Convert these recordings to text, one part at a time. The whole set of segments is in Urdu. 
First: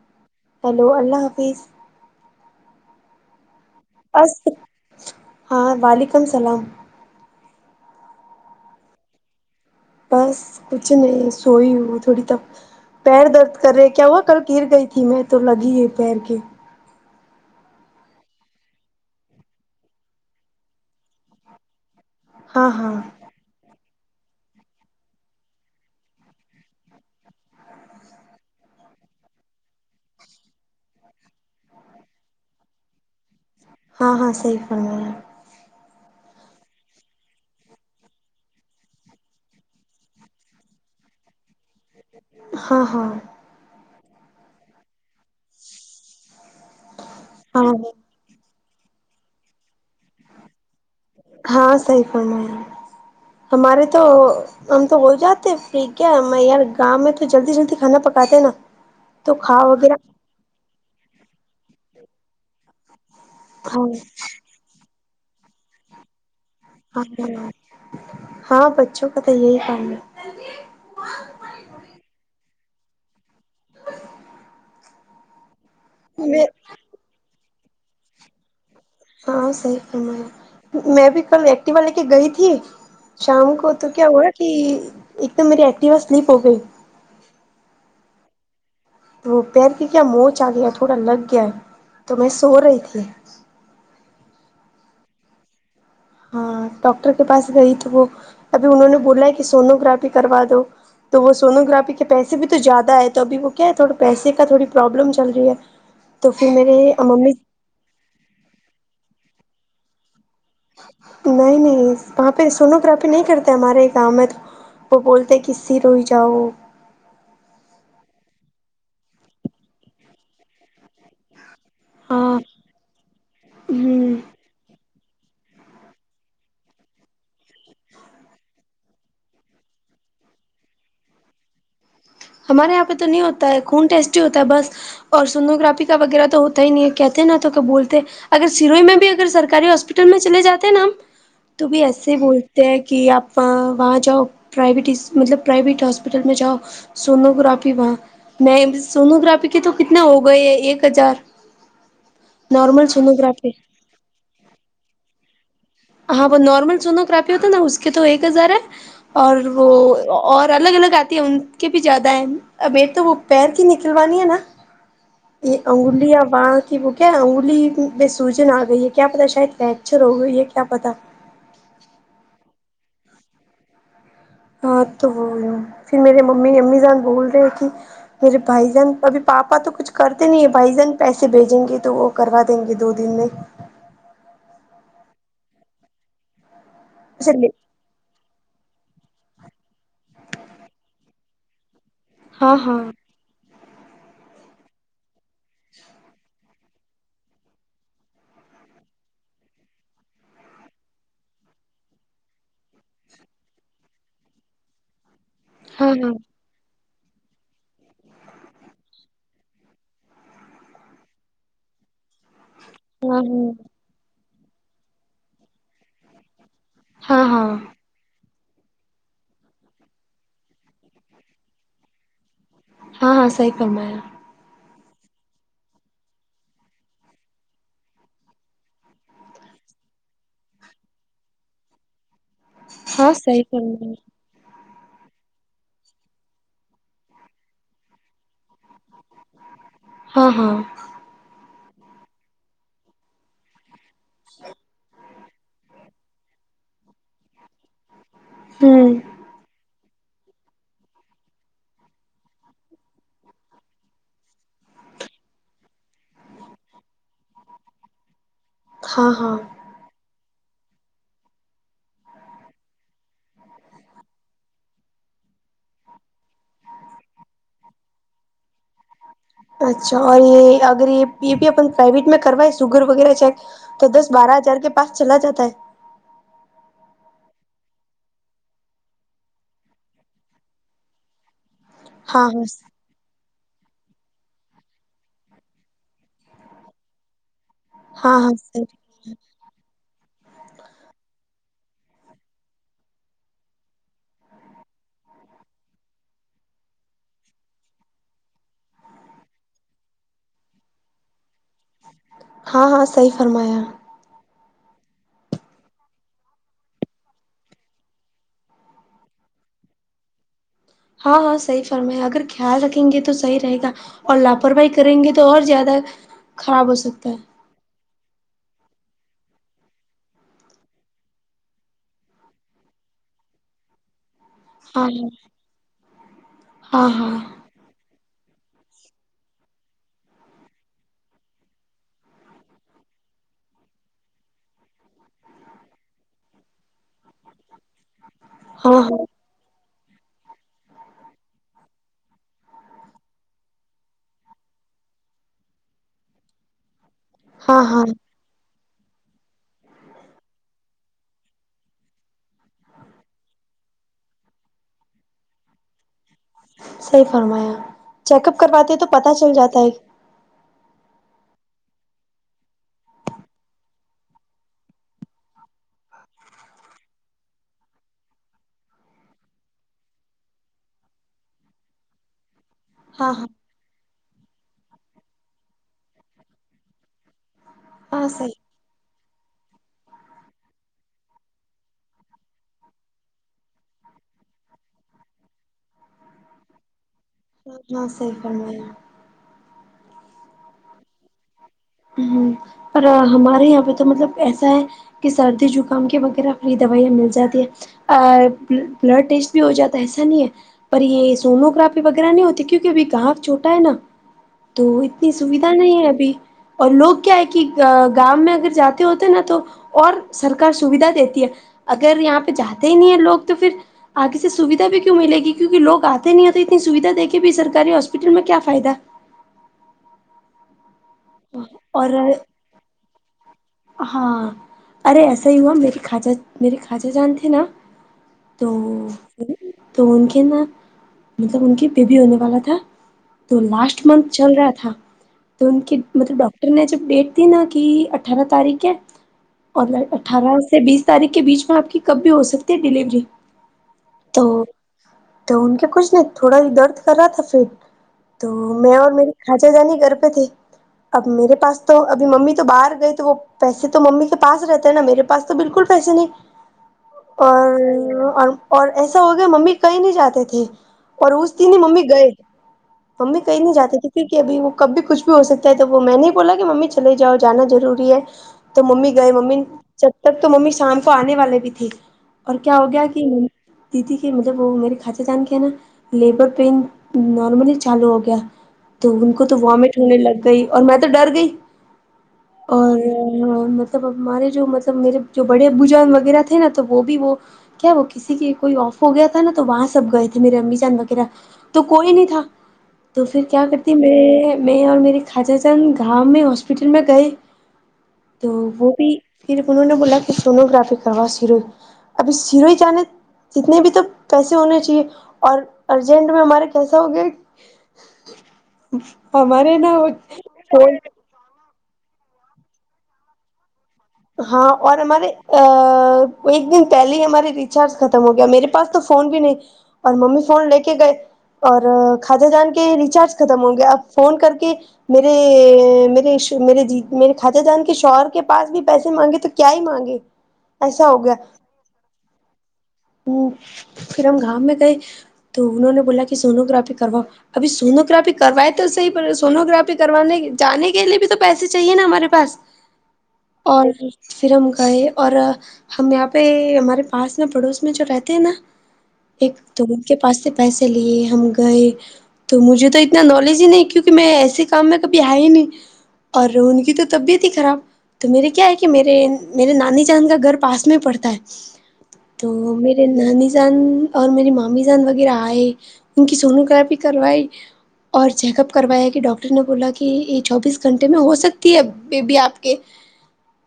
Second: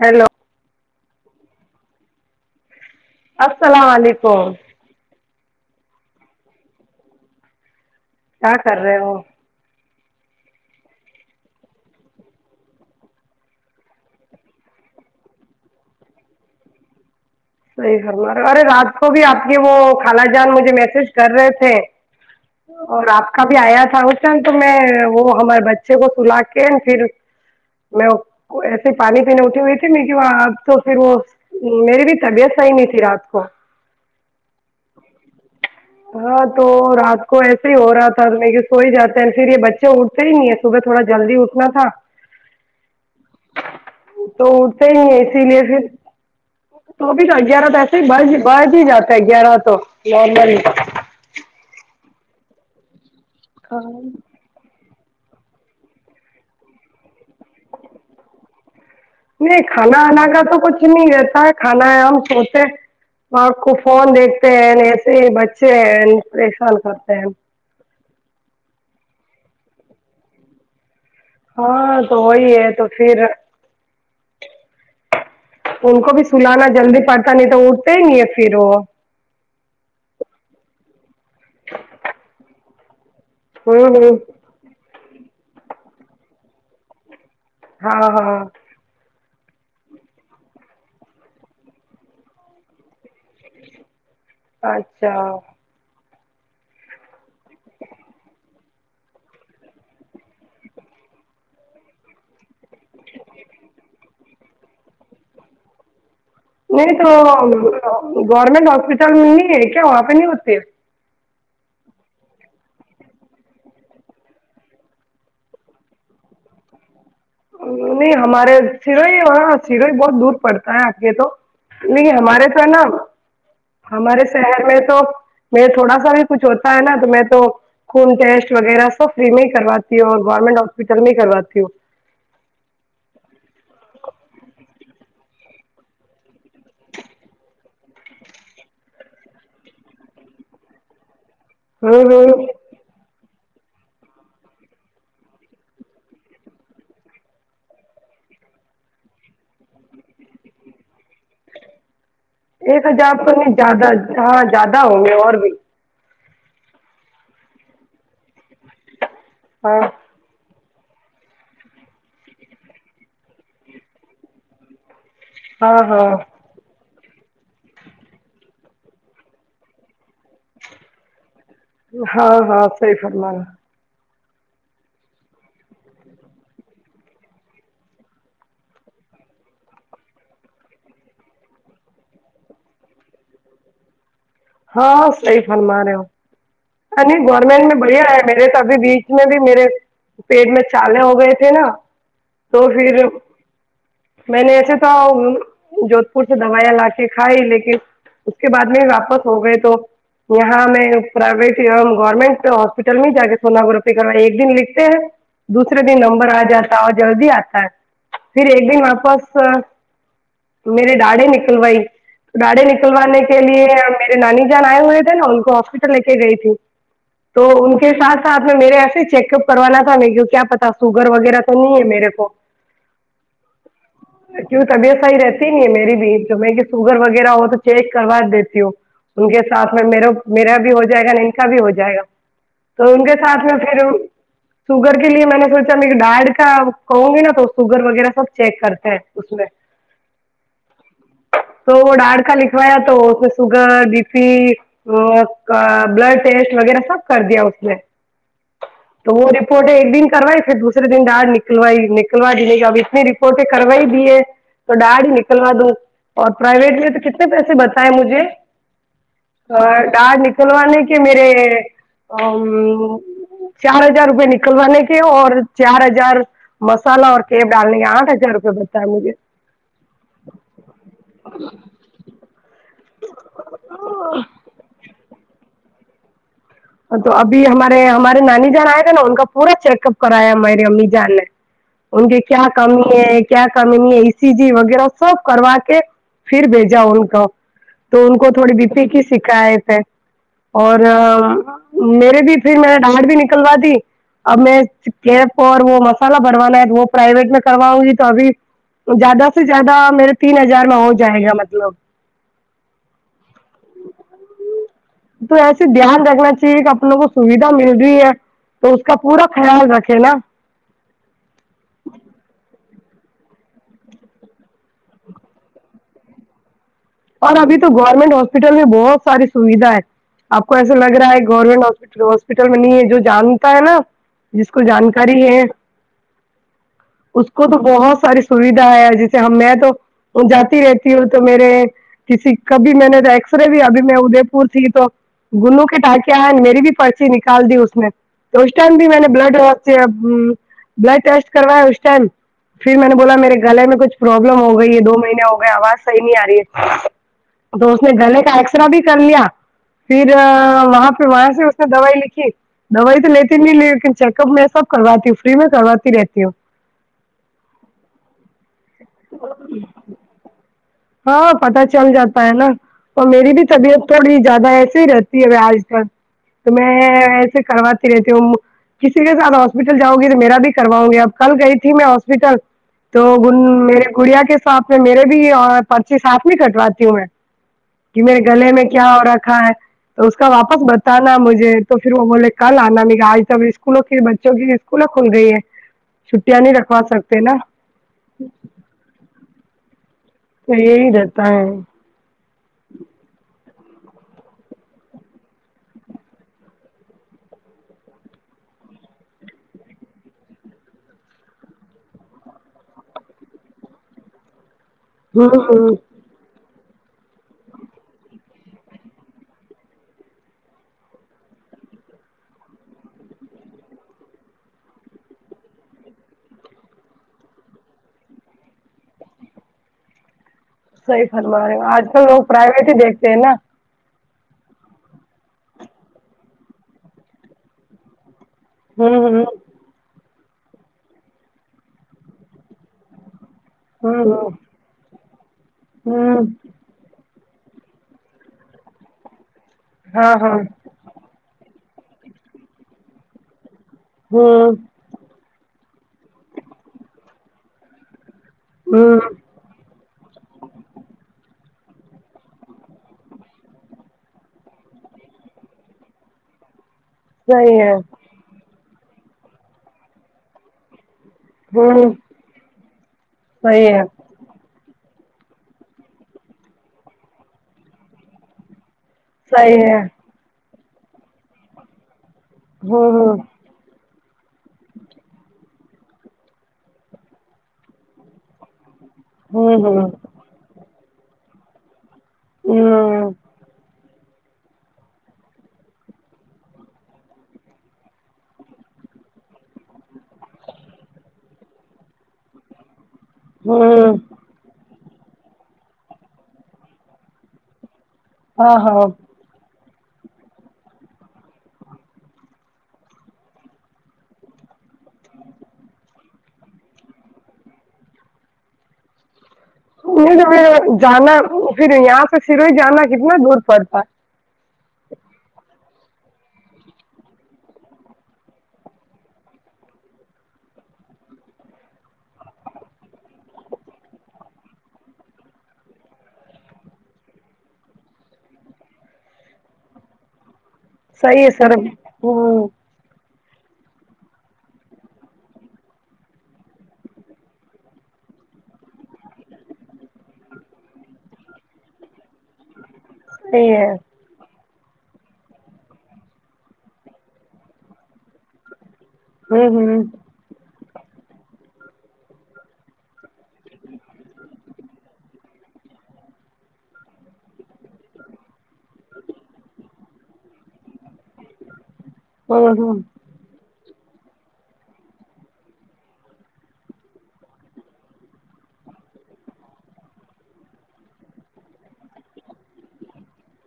ہیلو ہیلو اللہ حافظ السلام بس علیکم ہاں وعلیکم السلام کیا کر رہے وہ بس کچھ نہیں سوئی ہو تھوڑی تب پیر درد کر رہے کیا ہوا کل گر گئی تھی میں تو لگی ہے پیر کے صحیح خم رہے ارے رات کو بھی آپ کے وہ خالا جان مجھے میسج کر رہے تھے ہاں ہاں اور آپ کبھی آیا تھا اس ٹائن تو میں وہ ہمارے بچے کو سلا کے پھر میں ایسے پانی پینے اٹھی ہوئی تھی م وہ اب تو پھر وہ میرری بھی طبیعت صحی نہیں تھی رات کو ہاں ہاں صحیح فرما یا [unintelligible] ہاں تو رات کو ایسے ہی ہو رہا تھا سوئیاتا ہے پھر یہ بچے اٹھتے ہی نہیں ہے صبح تھوڑا جلدی اٹھتے انا تھا ہاں ہاں تو اٹتے ہی ہیں اسی لیے پھر [unintelligible] تو بھیھی ن ہاں گیارہ تو ایسے ہی ب بھ ہی جاتا ہے گیارہ تو لارمل [unintelligible] ہاں صحی فم ہے ہمارے تو ہم تو ہو جاتے پری کیا میں یار گاؤں میں تو جلدی جلدی کھانا پکاتے ہیں نا تو کھا نہیں وغیرہ کھانا آانا کا تو کچھ نہیں رہتا ہے کھانا ہے ہم سوتے آاں آپ کو ہاں فون دیکھتے ہیں ایسے ہی بچے ہیں پریشان کرتے ہیں ہاں ہاں بچوں کا تو یہی کام ہے ہاں تو وہی ہے تو پھر ان کو بھی ہے میں سلانا جلدی پڑتا نہیں تو اٹھتے ہی نہیں ہے پھر وہ ہاں صحیح فما میں بھی کل ایکٹیوا لے کے گئی تھی شام کو تو ہوں کیا ہوں ہوا کہ ایک تو میری ایکٹیوا سلیپ ہو گئی ہاں ہاں وہ پیر کی کیا موچ آ گیا تھوڑا لگ گیا تو میں سو رہی تھی ا [unintelligible] [inaudible] اچھا ہاں ڈاکٹر کے پاس گئی توھی وہ ابھی انہوں نے بولا ہے کہ سونوگرافی کروا دو تو وہ سونو گرافی کے پیسے بھی تو زیادہ ہے تو ابھی وہ کیا ہے تھوا پیسے کا تھوڑی پروابلم چل رہی ہے [unintelligible] [inaudible] تو پھر میرے نہیں تو ممی گورنمنٹ ہاسپٹل میں نہیں ہے کیا وہاں پہ نہیں ہوتے نہیں نہیں وہاں پہ سونوگررافی نہیں کرتے ہمارے یہ گاؤں میں تو وہ بولتے کسسی روئی جاؤ نہیں ہمارے سرئی وہاں سیروئی بہت دور [unintelligible] پڑتا ہے آگے تو نہیں ہاں ہمارے تو ہے نا ہوں ہمارے شہر میں تو میں تھوڑا سا بھی کچھ ہوتا ہے نا تو میں تو خون ٹیسٹ وغیرہ سب فری میں ہی کرواتی ہو اور گورنمنٹ ہاسپٹل میں کرواتی ہووں ہمارے یہاں پہ تو نہیں ہوتا ہے خون ٹیسٹی ہوتا ہے بس اور سنوگررافی کا وغیرہ تو ہوتا ہی نہیں ہے کہتے نا تو کیا بولتے اگر سروئی میں بھی اگر سرکاری ہاسپٹل میں چلے جاتے ہیں نا ہم تو بھی ایسے ہوں ہی ہوں بولتے کہ آپ وہاں جاؤ پرویٹ مطلب پرائیویٹ ہاسپٹل میں جاؤ سونو گگرافی وہاں نہیں سونوگررافی کے تو کتنے ہو گئے ہیں ایک ہزار ایک نارمل ہزار تو سونوگرافی نہیں زیادہ زیادہ ہوں گے اور بھی ہاں وہ نارمل سونو گاپی ہوتا ہے نا اس کے تو ایک ہزار ہے اور وہ ہاں اور الگ الگ آتی ہے ان کے بھی زیادہ ہیں ابیر تو وہ پیر کی نکلوانی ہے نا [unintelligible] یہ ہاں انگوڈیا بع [unintelligible] کہ وہ کیا انگولی میں سوجن آ گئی ہے کیا پتا شاید فریکچر ہو گئی ہے کیا پتا ہاں ہاں صحی فر الال ہے ہاں تو وہول پھر میرے ممی امی سان بول رہے کہ میرے بھائی جان ابھی پاپا تو کچھ کرتے نہیں ہے بھائی جن پیسے بھیجیں گے تو وہ کروا دیں گے دو دن میں ہاں صحی فرما رہے ہو نہیں چلیے گورنمنٹ میں بڑھیا ہے میرے تو ابھی بیچ میں بھی میرے پیٹ میں چالے ہو گئے تھے نا ہاں تو ہاں پھر میں نے ایسے تو جودھ پور سے دوائیاں لا کے کھائی لیکن اس کے بعد میں واپس ہو گئے تو یہاں ہمیں پرائیویٹ گورنمنٹ ہاسپٹل میں ہی جا کے سوونوگررافی کرو ایک دن لکھتے ہیں دوسے ہاں دن ہاں نمبر آ جاتا اور جلدی آتا ہے پھر ایک دن واپس میری داڑی نکل وئی گاڑی ہاں نکلوانے کے لیے میرے نانی جان آئے ہوئے تھے نا ان کو ہاسپٹل لے کے گئی تھی ہاں ہاں تو ہاں ان کے سھ ساتھ میں میرے یہاں سے چیک اپ کروانا تھا م کیا پتا سوگر وغیرہ تو نہیں ہے میرے کو [unintelligible] ہاں ہاں صح کم ہے کیوں طبیعت صحی رہتی نہیں ہے میری بھی جو میں کہ سوگر وغیرہ ہو تو چیک کروا دیتی ہوں ان کے ساتھ میں میر میرا بھی ہو جائے گا ن ان کا بھی ہو جائے گا تو ان ہاں کے صحیح ساتھ میں پھر فرمایا شوگر کے لیے میں نے سوچا م ڈارڈ کا کہوں گی نا تو شوگر وغیرہ سب چیک کرتے ہیں اس میں ہاں ہاں تو وہ ڈاڑ کا لکھوایا تو اس میں سوگر ڈی پی اور بلڈ ٹیسٹ وغیرہ سب کر دیا ہوتا ہوں تو وہ ریپورٹ ایک دن کرائے تھ دوسر دن ر نکلوائی نکلوا جیں کہ اب استنی رپورٹیں کروائی دی ہے تو ڈاڑ ہی نکلوا دوں اور پرائیویٹ لیے تو کتنے پیسے بتائے مجھے ہاں ہاں ڈر نکلوانے کے میرے چار ہزار روپئے نکلوانے کے اور چار ہزار مسالہ اور کیب ڈالنے ہے آٹھ ہزار روپئے بتا ہے مجھے اچھا اور یہ اگر یہ یہ بھی اپ پرائیویٹ میں کروا سوگر وغیرہ چیک تو دس بارہ ہزار کے پاس چلا جاتا ہے تو ابھی ہمارے ہمارے نانی جان آئے گے نا ان کا پورا چیک اپ کرایا ہمے امی جان نے ان کے ہاں کیا ہاں کام کیا کرم ای سی جی وغیرہ سب کروا کے پھر بھیجا ان کو تو ان ہاں کو ہاں تھوڑی صحیح بی پی کی شکایت ہے اور میرے بھی پھر میںا ڈاٹ بھی نکلوا تھی اب میں کیپ اور وہ مسالہ بھروانا ہے وہ پرائیویٹ میں کرواؤں گی تو ابھی زیادہ سے زیادہ میرے تین ہزار میں ہو جائے گا مطلب ہاں ہاں صحیح فرمایا تو ایسے دھیان رکھنا چ اپن کو سویدھا مل رہی ہے تو اس کا پورا خیال رکھے نا ہاں ہاں صحی فرمایا اگر خیال رکھیں گے تو صحیح رہے گا اور لاپرواہ کریں گے تو اور زیادہ خراب ہو سکتا ہے ابھی تو گورنمنٹ ہاسپٹل میں بہت ساری سویدھا ہے آپ کو ایسا لگ رہا ہے گورنمنٹ ہپ ہاسپٹل میں نہیں ہے جو جانتا ہے نا جس کو ہاں جانکاری ہے ہاں ہاں اس کو تو بہت ساری سویدھا ہے جیسے ہم میں تو جاتی رہتی ہوں تو میرے کسی کبھی میں نے ایکس رے بھی ابھی میں ادے پور تھی تو- گلو کے ٹانکے آئے میری بھی پرچی نکال دی اس نے تو اس ہاں ٹائم بھی ہاں میں نے بلڈ- بلڈ ٹیسٹ کر ہے اس ٹم پھر میں نے بولا میرے گلے میں کھ پراببلم ہو گئی ہے دو مہینے ہو گئے آواز صیح نہیں آ رہی ہے- ہاں تو اس ہاں نے گنے کا ایکسرا بھی کر لیا- پھر وہاں پہ وہاں سے اس نے دوائی لکھی- دوائی تو لیتی نہیں لی لیکن چیک اپ میں سب کرواتی ہوں فری میں کرواتی رہتی ہوں- صحیح فرمایا چیک اپ کرواتے تو پتا چل جاتا ہے- ہاں پتاہ چل جاتا ہے نا اور میری بھی طبیعت تھوڑی زیادہ ایسیے ہی رہتی ہے آج- تو میں ایسے کرواتی رہتی ہوں- کسی کے ساتھ ہاسپٹل جاں گی تو میرا بھی کرواؤ گی اب کل گئی تھی میں ہاسپٹل- تو ہاں ہاں ان میرے گڑیا کے ساتھ میں میرے بھی اور- پرچی ساتھ نہیں کٹواتی ہوں میں کہ ہاں میرے گلے میں کیا ہو رکھا ہے- تو اس کا واپس بتانا مجھے تو پھر وہ بولے کل آنا مے آج تب اسکولوں کی بچوں کی- کلا کھل گئی ہے چھٹیاں نہیں رکھوا سکتے نا- ہاں صیح فرمائ تو یہی رہتا ہے- ہ پر ہمارے یہاں پہ تو مطلب ایسا ہے کہ سردی زکام کے وغیرہ فری دوائیاں مل جاتی ہے- بلڈ ٹیسٹ بھی ہو جاتا ہے ایسا نہیں ہے- پر یہ سموگرافی وغیرہ نہیں ہوتی کیونکہ ابھی گاف چھوٹا ہے نا تو- اتنی ہ سویدھا ہ نہیں ہے ابھی اور لوگ کیا ہے کہ گاؤں میں اگر جاتے ہوتے نا تو- اور سرکار سویدھا دیتی ہے اگر یہاں پہ جاتے ہی نہیں ہے لوگ تو پھر- آگے سے سویدھا بھی کیوں ملے گی کیوں کہ لوگ آتے نہیں ہوتے اتنی سویدھا دیکھے بھی سرکاری ہاسپٹل میں کیا فائدہ- صحی فرما رہے آج کل اور لوگ پرائیویٹ ہی دیکھتے ہیں نا- ہاں، ارے ایسا ہی ہوا میری خوجہ میے خوجہ جان تھے نا- تو ہوں تو ان کے نا مطلب ان کی بیبی ہونے والا تھا- تو لاسٹ منتھ ہوں ہوں چل رہا تھا تو ان کے ہوں مطلب ہوں ڈاکٹر- نے جب ڈیٹ تھی نا کہ اٹھارہ تاریخ ہے اور ہاں اٹھارہ ہاں سے بیس تاریخ کے بیچ میں آپ کی کب بھی ہو سکتی ہے ڈلیوری تو- ہوں تو ان کے کچھ نہیں تھوڑا ہی درد کر رہا تھا پھر تو میں اور ہوں میرے- خچے جاانی گرپے تھے- اب میرے پاس تو ابھی ممی تو باہر گئی تو وہ پیسے تو ممی کے پاس رہتے ہیں نا میرے پاس تو بالکل پیسے نہیں صحیح ہے اور- اور ایسا ہو گیا ممی کہیں نہیں جاتے تھے اور اس- ممی ہوں گئے ممی کہیں نہیں صحیح جاتی ہے تھی پھر کہ ابھی وہ کب بھی کچھ بھی ہو سکتا ہے- وہ میں نے بولا کہ ممی چلے جاؤ جانا ضروری ہے تو ممی گئے ممی- صحیح ہے تب تو ممی شام کو آنے والے بھی تھھی اور کیا ہو گیا ہوں کہ- د ت کے مطلب وہ میرے کھچہ جان کے ہے نا- لیبر پین نارملی چالو ہو گیا تو ان کو تو ہوں وامٹ ہوں ہونے لگ- گئی اور میں تو ڈر گئی اور ہوں م- تب ہمارے جو مطلب میرے جو بڑے ابو جان وغیرہ تھے نا تو وہ بھی وہ- کیا وہ کسی کی کوئی آف ہو گیا تھا نا تو وہاں سب گئے تھے میرے امی جان وغیرہ- تو کوئی نہیں تھا تو پھر کیا کرتی ہوں ہوں میں میں اور می- خوجہ چند گاؤں میں ہاسپٹل میں گئے تو ہاں وہ ہاں بھی- پھر انہوں نے بولا کہ سونوگررافی کروا سیروئی ابھی سیروئی جانے- جتنے بھی تو پیسے ہونے چاہیے اور ارجنٹ میں ہمارے کیسا ہو گیا- ہمارے نا نہیں تو پھر وہ جانا پھر یہاں سے سروئی جانا کتنا دور پڑتا ہے- ہاں اور ہمارے ایک دن پہلے ہی ہمارے ریچارج ختم ہو گیا میرے- پاس تو فون بھی نہیں اور ممی فون لے کے گئے اور کھاتا جان کے ریچارج ختم ہوں گے آپ فون کر کے میرے میرے مے میرے خجہ جان کے شوہر کے پاس بھی پیسے مانگے تو کیا ہی مانگے ایسا ہو گیا صحیح ہے سر ہوں ہ پھر ہم گام میں گئے تو انہوں نے بولا کہ سونوگررافی کروا ابھی سونو گرافی کروائے تو صح سوگررافی کروانے جانے کے لیے بھی تو پیسے چاہیے نا ہمارے پاس صحیح اور ہے سرم کا ہے اور ہم یہاں پہ ہمارے پاس نا پڑوس میں جو رہتے ہیں نا ایک د ان ہوں ہوں کے پاس سے پیسے لیے ہم گئے تو مجھے تو اتنا نالج ہی نہیں کیونکہ میں ایسے کام میں کبھی ہے ہی نہیں اور ان کی تو طبیعت ہی خراب تو میرے کیا ہے کہ میرے میرے نانی چاند کا گھر پاس میں پڑتا ہے تو ہوں ہوں میرے نانی سے جان اور میرری مامی جان وغیرہ آئے ان کی سونوگرافی کروائے اور چیک اپ کروایا کہ ڈاکٹر نے بولا کہ یہ چوبیس گھنٹے میں ہو سکتی ہے ا بیبی آپ کے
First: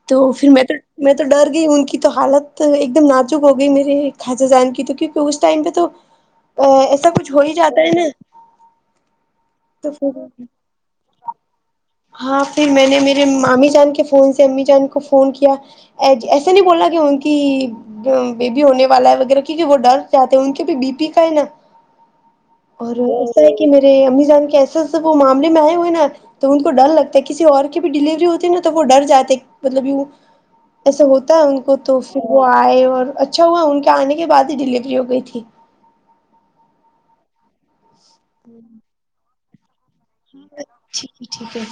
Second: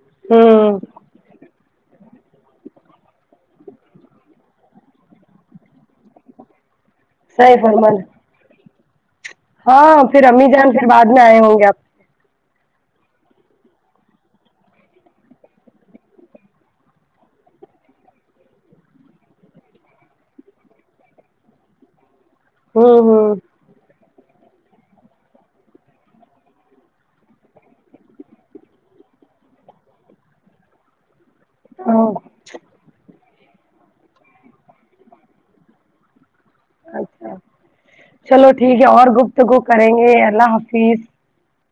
تو پھر میں تو ہوں میں تو ڈر ان کی تو حالت ایک دم ناجک ہو گئی میرے خجہ جان کی تو کیونکہ اس ٹائم پہ تو ا ایسا کچھ ہو ہی صحیح جاتا ہے فرما نا رہے ہاں پھر امی جان پھر بعد میں آئے ہوں گے آپ ہاں پھر میں نے مامی جان کے فون سے امی جان کو فون کیا ایسے نہیں بوللا کی ہوں کہ بیبی ہونے والا ہے وغیرہ کیونکہ وہ ڈر جاتے ہیں ان کے بھی بی پی کا ہے نا [unintelligible] اور ایسا ہے کہ میرے امی جان کے ایسے سب وہ معاملے میں آئے ہوئے ہیں نا تو ان کو ڈر لگتا ہے کسی اور کی بھی ڈلیوری ہوتی نا تو ڈر جاتے مطلب ی ایسا ہوتا ہے ان کو تو ہوں پ ہاں وہ آئے اور اچھا ہوا ان کے آنے کے بعد ہی ڈلیوری ہو گئی تھی اچھا چلو ٹھیک ہے اور گپتگو کریں گے اللہ حافظ جی ٹھیک ہے